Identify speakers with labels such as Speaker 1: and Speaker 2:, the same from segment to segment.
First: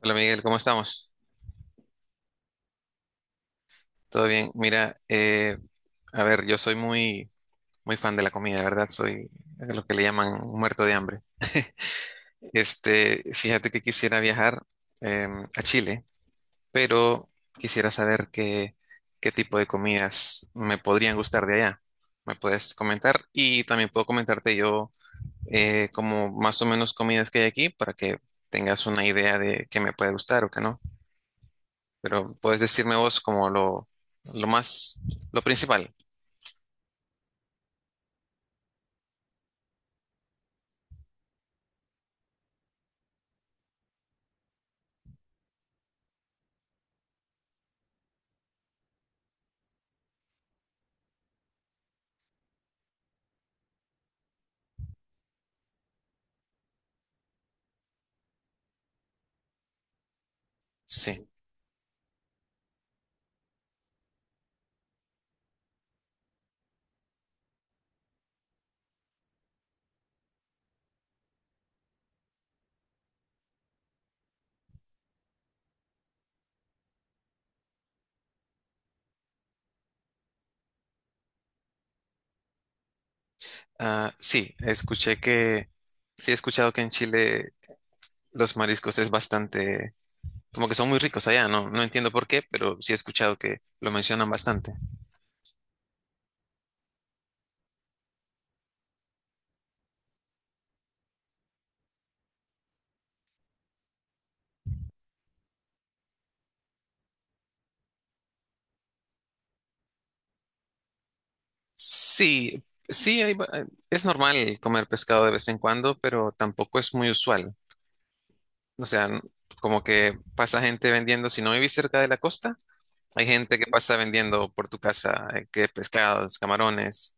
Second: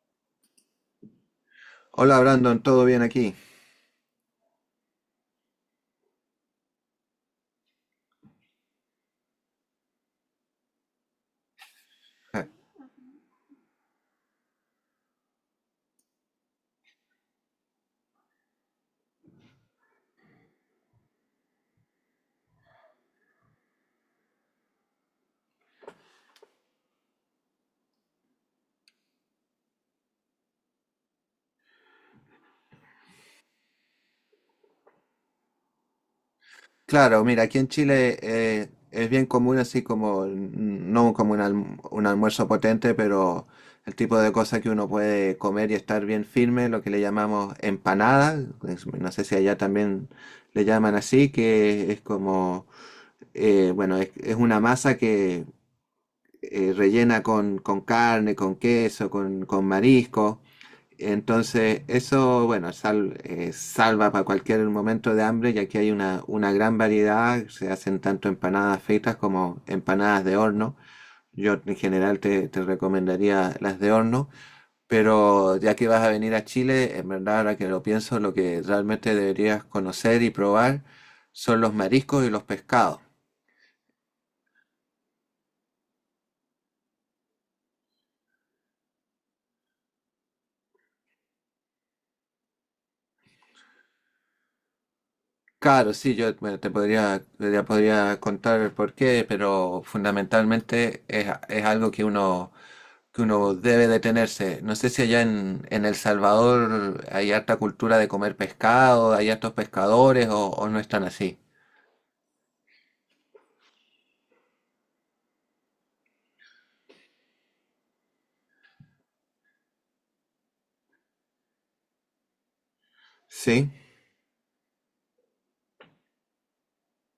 Speaker 1: Hola Miguel, ¿cómo estamos?
Speaker 2: Hola Brandon, ¿todo bien aquí?
Speaker 1: ¿Todo bien? Mira, a ver, yo soy muy fan de la comida, ¿verdad? Soy lo que le llaman un muerto de hambre.
Speaker 2: Ja.
Speaker 1: Este, fíjate que quisiera viajar eh, a Chile, pero quisiera saber qué tipo de comidas me podrían gustar de allá. ¿Me puedes comentar? Y también puedo comentarte yo como más o menos comidas que hay aquí para que tengas una idea de qué me puede gustar o qué no. Pero puedes decirme vos como lo lo principal.
Speaker 2: Claro, mira, aquí en Chile es bien común así como, no como un almuerzo potente, pero el tipo de cosas que uno puede comer y estar bien firme, lo que le llamamos empanada, no sé si allá también le llaman así, que es como, bueno, es una masa que rellena con carne, con queso, con marisco.
Speaker 1: Sí.
Speaker 2: Entonces, eso, bueno, salva para cualquier momento de hambre, ya que hay una gran variedad, se hacen tanto empanadas fritas como empanadas de horno. Yo en general te recomendaría las de horno, pero ya que vas a venir a Chile, en verdad, ahora que lo pienso, lo que realmente deberías conocer y probar son los mariscos y los pescados.
Speaker 1: Ah, sí, sí he escuchado que en Chile los mariscos es bastante, como que son muy ricos allá, no entiendo por qué, pero sí he escuchado que lo mencionan bastante.
Speaker 2: Claro, sí, yo bueno, te podría contar el porqué, pero fundamentalmente es algo que uno debe detenerse. No sé si en El Salvador hay harta cultura de comer pescado, hay hartos pescadores o no están así.
Speaker 1: Sí, sí, es normal comer pescado de vez en cuando, pero tampoco es muy usual. O sea, como que pasa gente vendiendo, si no vivís cerca de la costa, hay gente que
Speaker 2: Sí.
Speaker 1: pasa vendiendo por tu casa, que pescados, camarones,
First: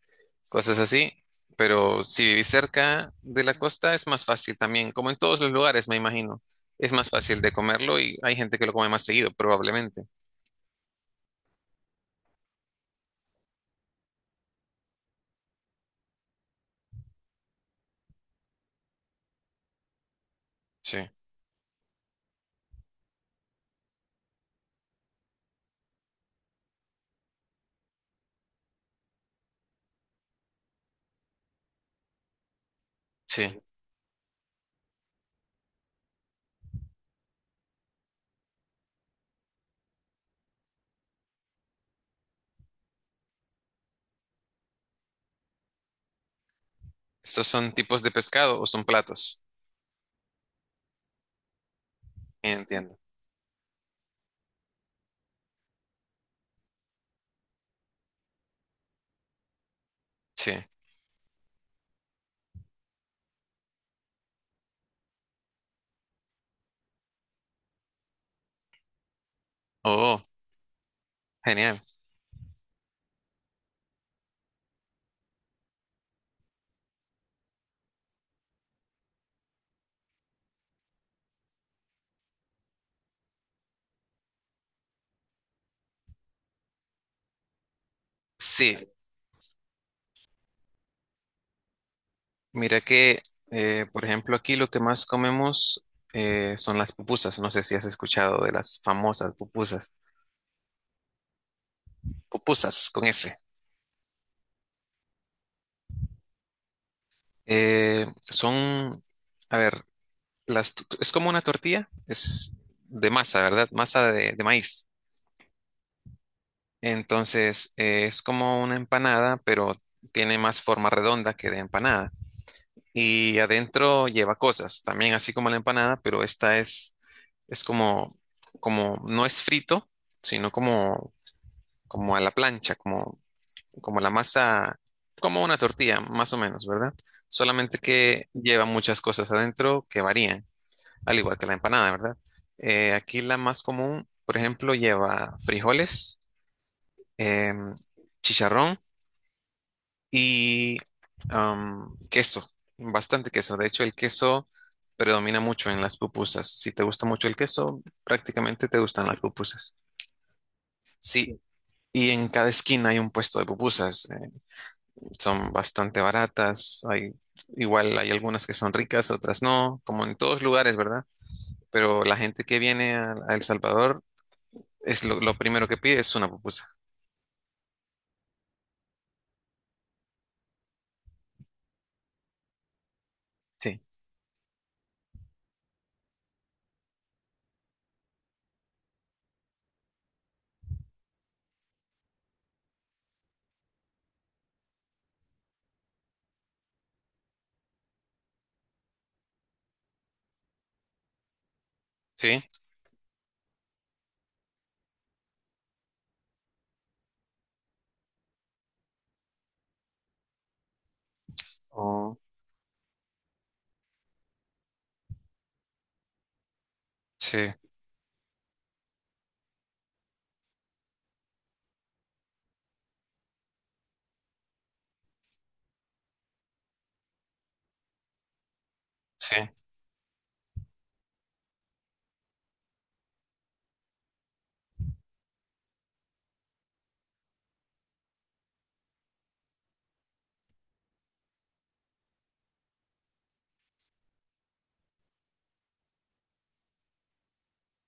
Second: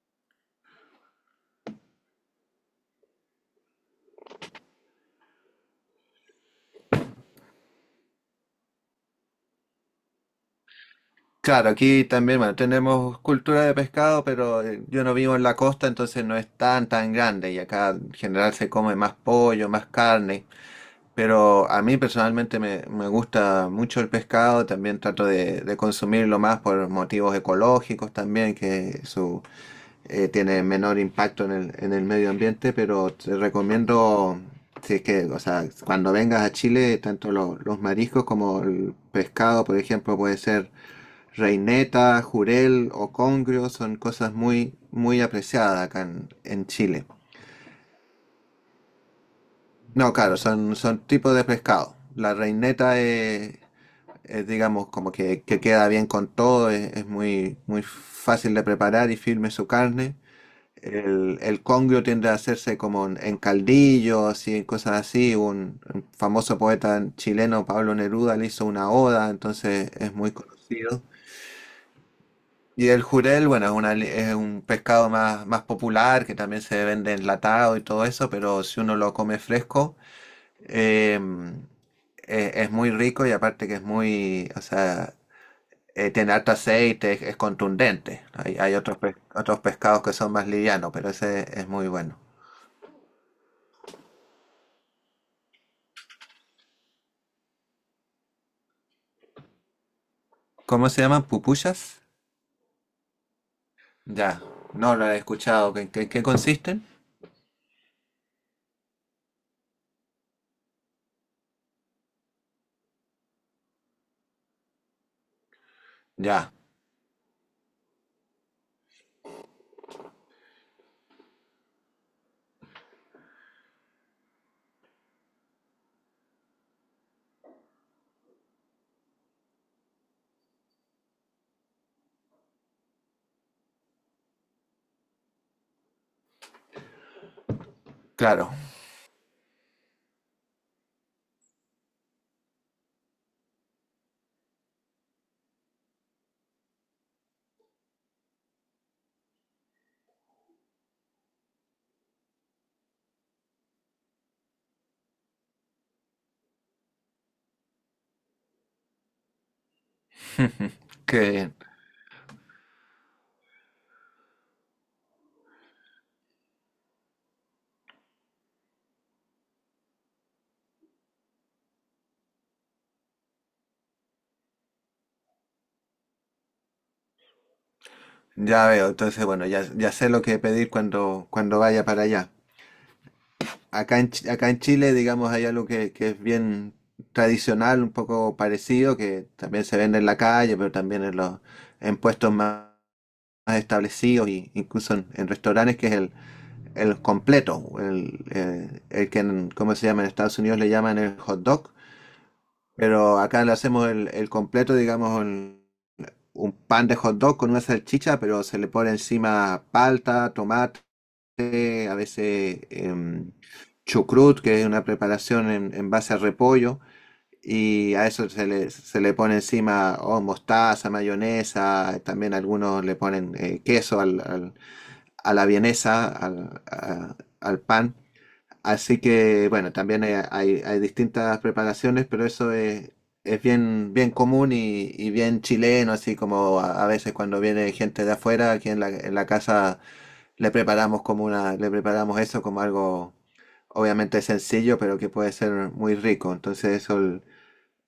Speaker 1: cosas así. Pero si vivís cerca de la costa es más fácil también, como en todos los lugares, me imagino. Es más fácil de comerlo y hay gente que lo come más seguido, probablemente.
Speaker 2: Claro, aquí también, bueno, tenemos cultura de pescado, pero yo no vivo en la costa, entonces no es tan tan grande y acá en general se come más pollo, más carne.
Speaker 1: Sí,
Speaker 2: Pero a mí personalmente me gusta mucho el pescado, también trato de consumirlo más por motivos ecológicos también, tiene menor impacto en el medio ambiente, pero te
Speaker 1: sí.
Speaker 2: recomiendo, si es que, o sea, cuando vengas a Chile, tanto los mariscos como el pescado, por ejemplo, puede ser reineta, jurel o congrio, son cosas muy, muy apreciadas en Chile.
Speaker 1: ¿Estos son tipos de pescado o son platos?
Speaker 2: No, claro, son tipos de pescado.
Speaker 1: Entiendo.
Speaker 2: Es, digamos, como que queda bien con todo, es muy, muy fácil de preparar y firme su carne.
Speaker 1: Sí.
Speaker 2: El congrio tiende a hacerse como en caldillo, así, en cosas así. Un famoso poeta chileno, Pablo Neruda, le hizo una oda, entonces es
Speaker 1: Oh,
Speaker 2: muy conocido.
Speaker 1: genial.
Speaker 2: Y el jurel, bueno, es un pescado más, más popular que también se vende enlatado y todo eso, pero si uno lo come fresco, em, es muy rico y aparte que es muy, o sea, tiene harto aceite, es contundente. Hay
Speaker 1: Sí,
Speaker 2: otros pescados que son más livianos, pero ese es muy bueno.
Speaker 1: mira que, por ejemplo, aquí lo que más comemos son las pupusas. No sé si has escuchado de las famosas pupusas.
Speaker 2: ¿Cómo se llaman? ¿Pupusas?
Speaker 1: Pupusas con S.
Speaker 2: Ya, no lo he escuchado. En qué consisten?
Speaker 1: Son, a ver, es como una tortilla, es de masa, ¿verdad? Masa de maíz.
Speaker 2: Ya,
Speaker 1: Entonces, es como una empanada, pero tiene más forma redonda que de empanada. Y adentro lleva cosas, también así como la empanada, pero esta es como, como, no es frito, sino como, como a la plancha, como, como la masa, como una tortilla, más o menos, ¿verdad? Solamente que
Speaker 2: claro,
Speaker 1: lleva muchas cosas adentro que varían. Al igual que la empanada, ¿verdad? Aquí la más común, por ejemplo, lleva frijoles, em, chicharrón y queso, bastante queso. De hecho, el queso predomina mucho en las pupusas. Si te gusta mucho el queso, prácticamente te gustan las pupusas. Sí,
Speaker 2: que
Speaker 1: y en cada esquina hay un puesto de pupusas. Son bastante baratas. Hay, igual hay algunas que son ricas, otras no, como en todos lugares, ¿verdad? Pero la gente que viene a El Salvador es lo primero que pide es una pupusa.
Speaker 2: ya veo. Entonces, bueno, ya, ya sé lo que pedir cuando, cuando vaya para allá.
Speaker 1: Sí.
Speaker 2: Acá en Chile, digamos, hay algo que es bien tradicional, un poco parecido, que también se vende en la calle, pero también en puestos más establecidos, y incluso en restaurantes, que es el completo, ¿cómo se llama? En Estados Unidos le llaman el hot dog.
Speaker 1: Sí.
Speaker 2: Pero acá le hacemos el completo, digamos, un pan de hot dog con una salchicha, pero se le pone encima palta, tomate, a
Speaker 1: Oh,
Speaker 2: veces chucrut, que es una preparación en base a repollo,
Speaker 1: sí,
Speaker 2: y a eso se le pone encima mostaza, mayonesa, también algunos le ponen queso a la vienesa, al pan. Así que,
Speaker 1: sí.
Speaker 2: bueno, también hay distintas preparaciones, pero es bien, bien común y bien chileno, así como a veces cuando viene gente de afuera, aquí en la casa le preparamos eso como algo obviamente sencillo, pero que puede ser muy rico.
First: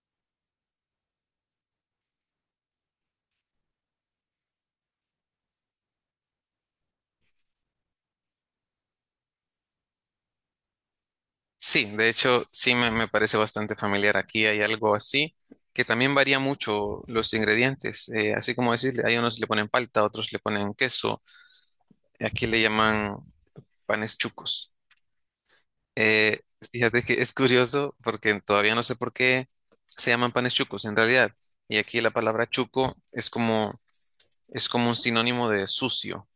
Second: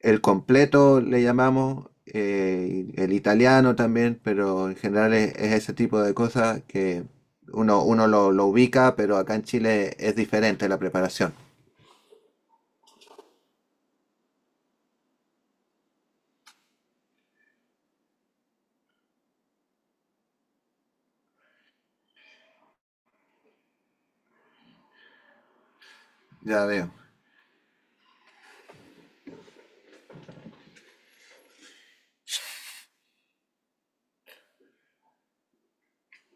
Speaker 2: El completo le llamamos, el italiano también, pero en general es ese tipo de cosas que uno lo ubica, pero acá en Chile es diferente la preparación.
Speaker 1: Sí, de hecho, me parece bastante familiar. Aquí hay algo así que también varía mucho los ingredientes. Así como decís, hay unos le ponen palta, otros le ponen queso. Aquí le llaman panes chucos. Eh,
Speaker 2: Ya veo.
Speaker 1: Fíjate que es curioso porque todavía no sé por qué se llaman panes chucos en realidad. Y aquí la palabra chuco es como un sinónimo de sucio.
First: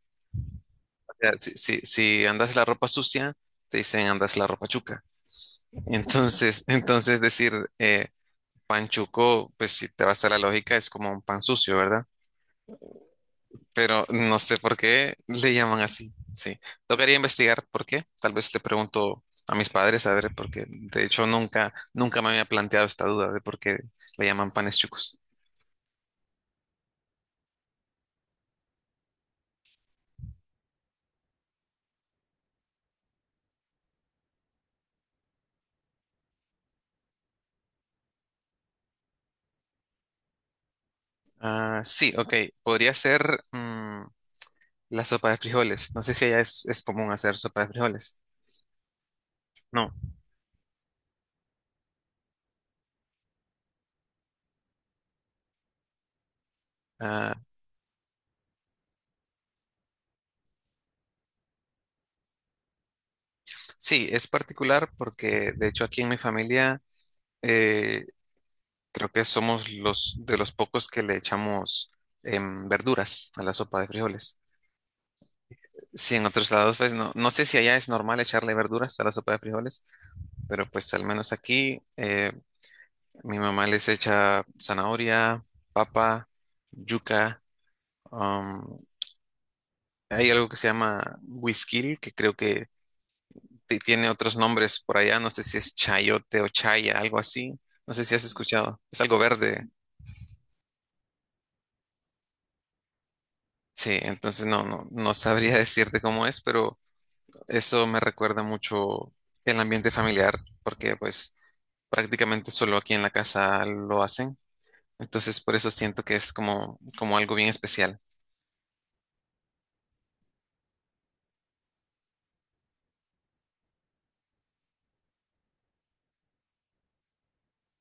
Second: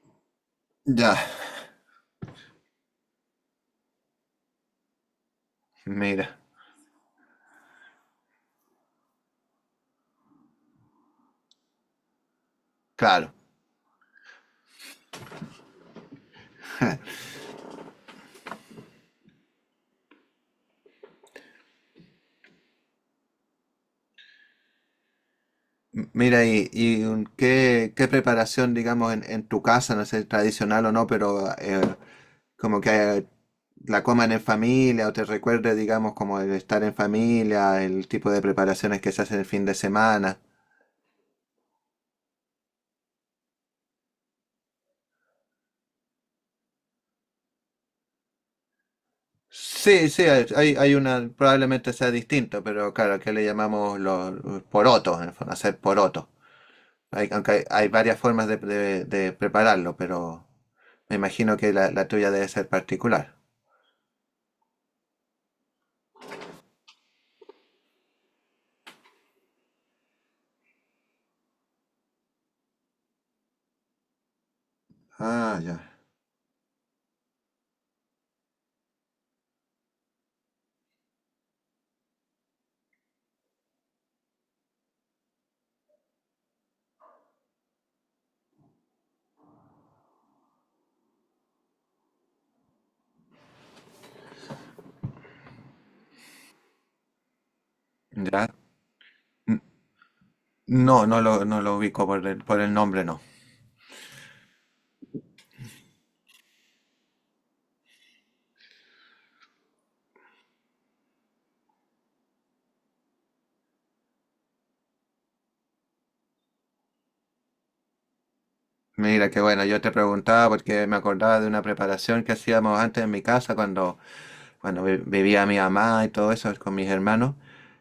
Speaker 2: Ya,
Speaker 1: Sea, si andas la ropa sucia, te dicen andas la ropa chuca.
Speaker 2: mira,
Speaker 1: Entonces, entonces decir eh, pan chuco, pues si te vas a la lógica, es como un pan sucio, ¿verdad?
Speaker 2: claro.
Speaker 1: Pero no sé por qué le llaman así. Sí, tocaría investigar por qué. Tal vez le pregunto a mis padres a ver, porque de hecho nunca, nunca me había planteado esta duda de por qué le llaman panes chucos.
Speaker 2: Mira, qué preparación, digamos, en tu casa, no sé, tradicional o no, pero como que la coman en familia o te recuerde, digamos, como el estar en familia, el tipo de preparaciones que se hacen el fin de semana.
Speaker 1: Ah, sí, ok. Podría ser la sopa de frijoles. No sé si allá es común hacer sopa de frijoles. No.
Speaker 2: Sí, sí, hay una, probablemente sea distinto, pero claro, aquí le llamamos los porotos, en el fondo, hacer porotos. Hay,
Speaker 1: Ah,
Speaker 2: aunque hay varias formas de prepararlo, pero me imagino que la tuya debe ser particular.
Speaker 1: sí, es particular porque de hecho aquí en mi familia eh, creo que somos los de los pocos que le echamos verduras a la sopa de frijoles.
Speaker 2: Ah, ya.
Speaker 1: Sí, en otros lados pues no, no sé si allá es normal echarle verduras a la sopa de frijoles, pero pues al menos aquí mi mamá les echa zanahoria, papa, yuca. um, Hay algo que se llama whisky, que creo que tiene otros nombres por allá, no sé si es chayote o chaya, algo así, no sé si has
Speaker 2: Ya.
Speaker 1: escuchado, es algo
Speaker 2: N-
Speaker 1: verde,
Speaker 2: No, no lo ubico por el nombre, no.
Speaker 1: sí, entonces no, no sabría decirte cómo es, pero eso me recuerda mucho el ambiente familiar, porque pues prácticamente solo aquí en la casa lo hacen, entonces por eso siento que es como, como algo bien especial,
Speaker 2: Mira, que bueno, yo te preguntaba porque me acordaba de una preparación que hacíamos antes en mi casa cuando vivía mi mamá y todo eso con mis hermanos,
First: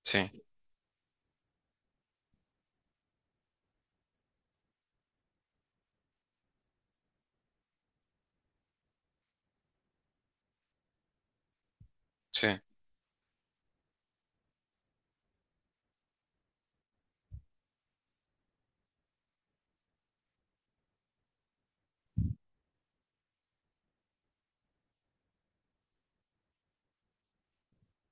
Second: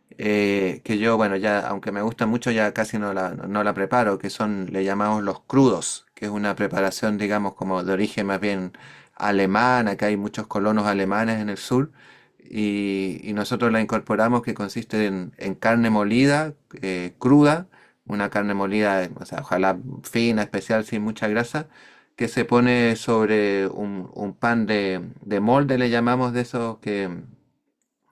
Speaker 1: sí,
Speaker 2: que yo, bueno, ya, aunque me gusta mucho, ya casi no la preparo, que son, le llamamos los crudos, que es una preparación, digamos, como de origen más bien alemán, acá hay muchos colonos alemanes en el sur,
Speaker 1: sí,
Speaker 2: y nosotros la incorporamos, que consiste en carne molida, cruda, una carne molida, o sea, ojalá fina, especial, sin mucha grasa, que se pone sobre un pan de molde, le llamamos, de esos que,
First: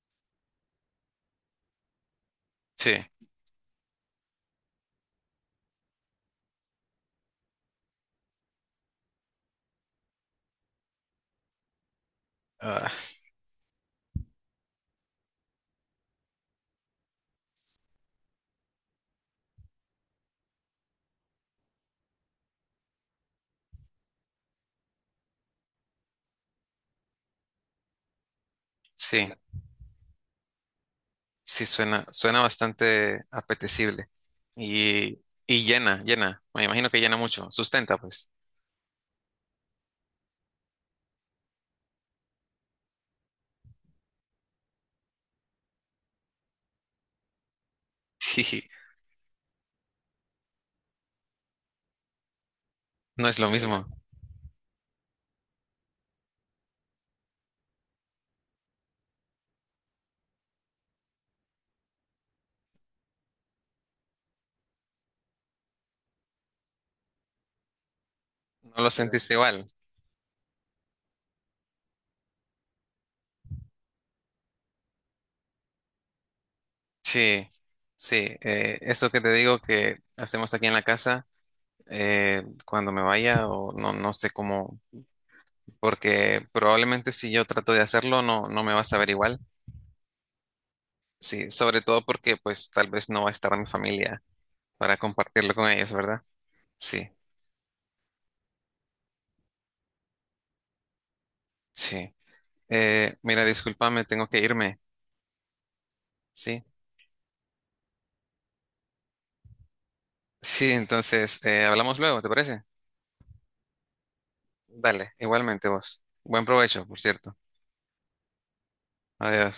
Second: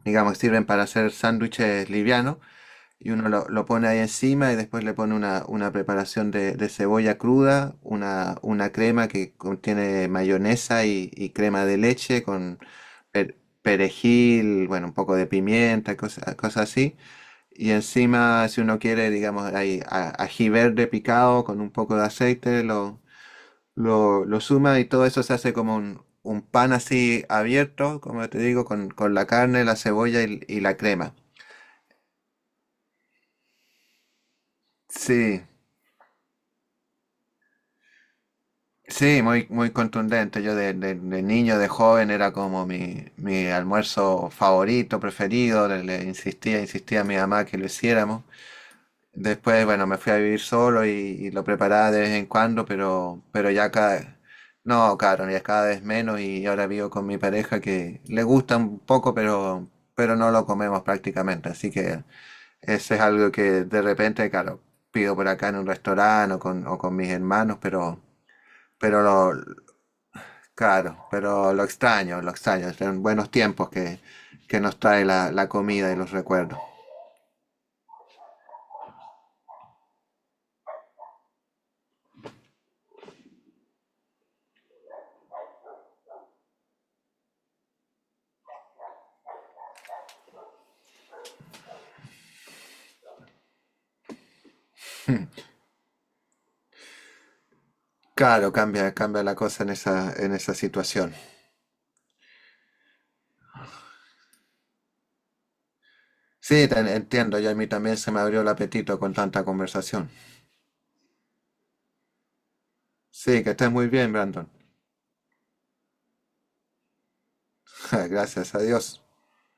Speaker 2: digamos, sirven para hacer sándwiches livianos.
Speaker 1: sí,
Speaker 2: Y uno lo pone ahí encima y después le pone una preparación de cebolla cruda, una crema que contiene mayonesa y crema de leche con
Speaker 1: ah,
Speaker 2: per- perejil, bueno, un poco de pimienta, cosas, cosas así. Y encima, si uno quiere, digamos, ají verde picado con un poco de aceite, lo suma y todo eso se hace como un pan así abierto, como te digo, con
Speaker 1: sí,
Speaker 2: la carne, la cebolla y la crema.
Speaker 1: sí, suena, suena bastante apetecible y...
Speaker 2: Sí,
Speaker 1: Y llena, llena. Me imagino que llena mucho. Sustenta, pues.
Speaker 2: sí, muy, muy contundente. Yo de niño, de joven, era como mi almuerzo favorito, preferido. Le insistía, insistía a mi mamá que lo hiciéramos.
Speaker 1: Sí,
Speaker 2: Después, bueno, me fui a vivir solo y lo preparaba de vez en cuando, pero,
Speaker 1: no es lo mismo,
Speaker 2: no, claro, ya cada vez menos y ahora vivo con mi pareja que le gusta un poco, pero no lo comemos prácticamente. Así que ese es algo que de repente, claro, pido por acá en un restaurante o con mis hermanos, pero,
Speaker 1: no lo no
Speaker 2: pero
Speaker 1: sentís
Speaker 2: lo,
Speaker 1: igual.
Speaker 2: claro, pero lo extraño, lo extraño. Son buenos tiempos que nos trae la comida y los recuerdos.
Speaker 1: Sí, sí, eso que te digo que hacemos aquí en la casa, cuando me vaya o no, no sé cómo, porque probablemente si yo trato de hacerlo no, no me vas a ver igual. Sí, sobre todo porque pues tal vez no va a estar mi familia para compartirlo con ellos, ¿verdad? Sí,
Speaker 2: Claro, cambia, cambia la cosa en esa situación.
Speaker 1: sí. Mira, discúlpame, tengo que irme. Sí,
Speaker 2: Sí, te entiendo, y a mí también se me abrió el apetito con tanta conversación.
Speaker 1: sí, entonces hablamos luego, ¿te parece?
Speaker 2: Sí, que estés muy bien, Brandon.
Speaker 1: Dale, igualmente vos. Buen provecho, por cierto.
Speaker 2: Gracias a Dios.
Speaker 1: Adiós.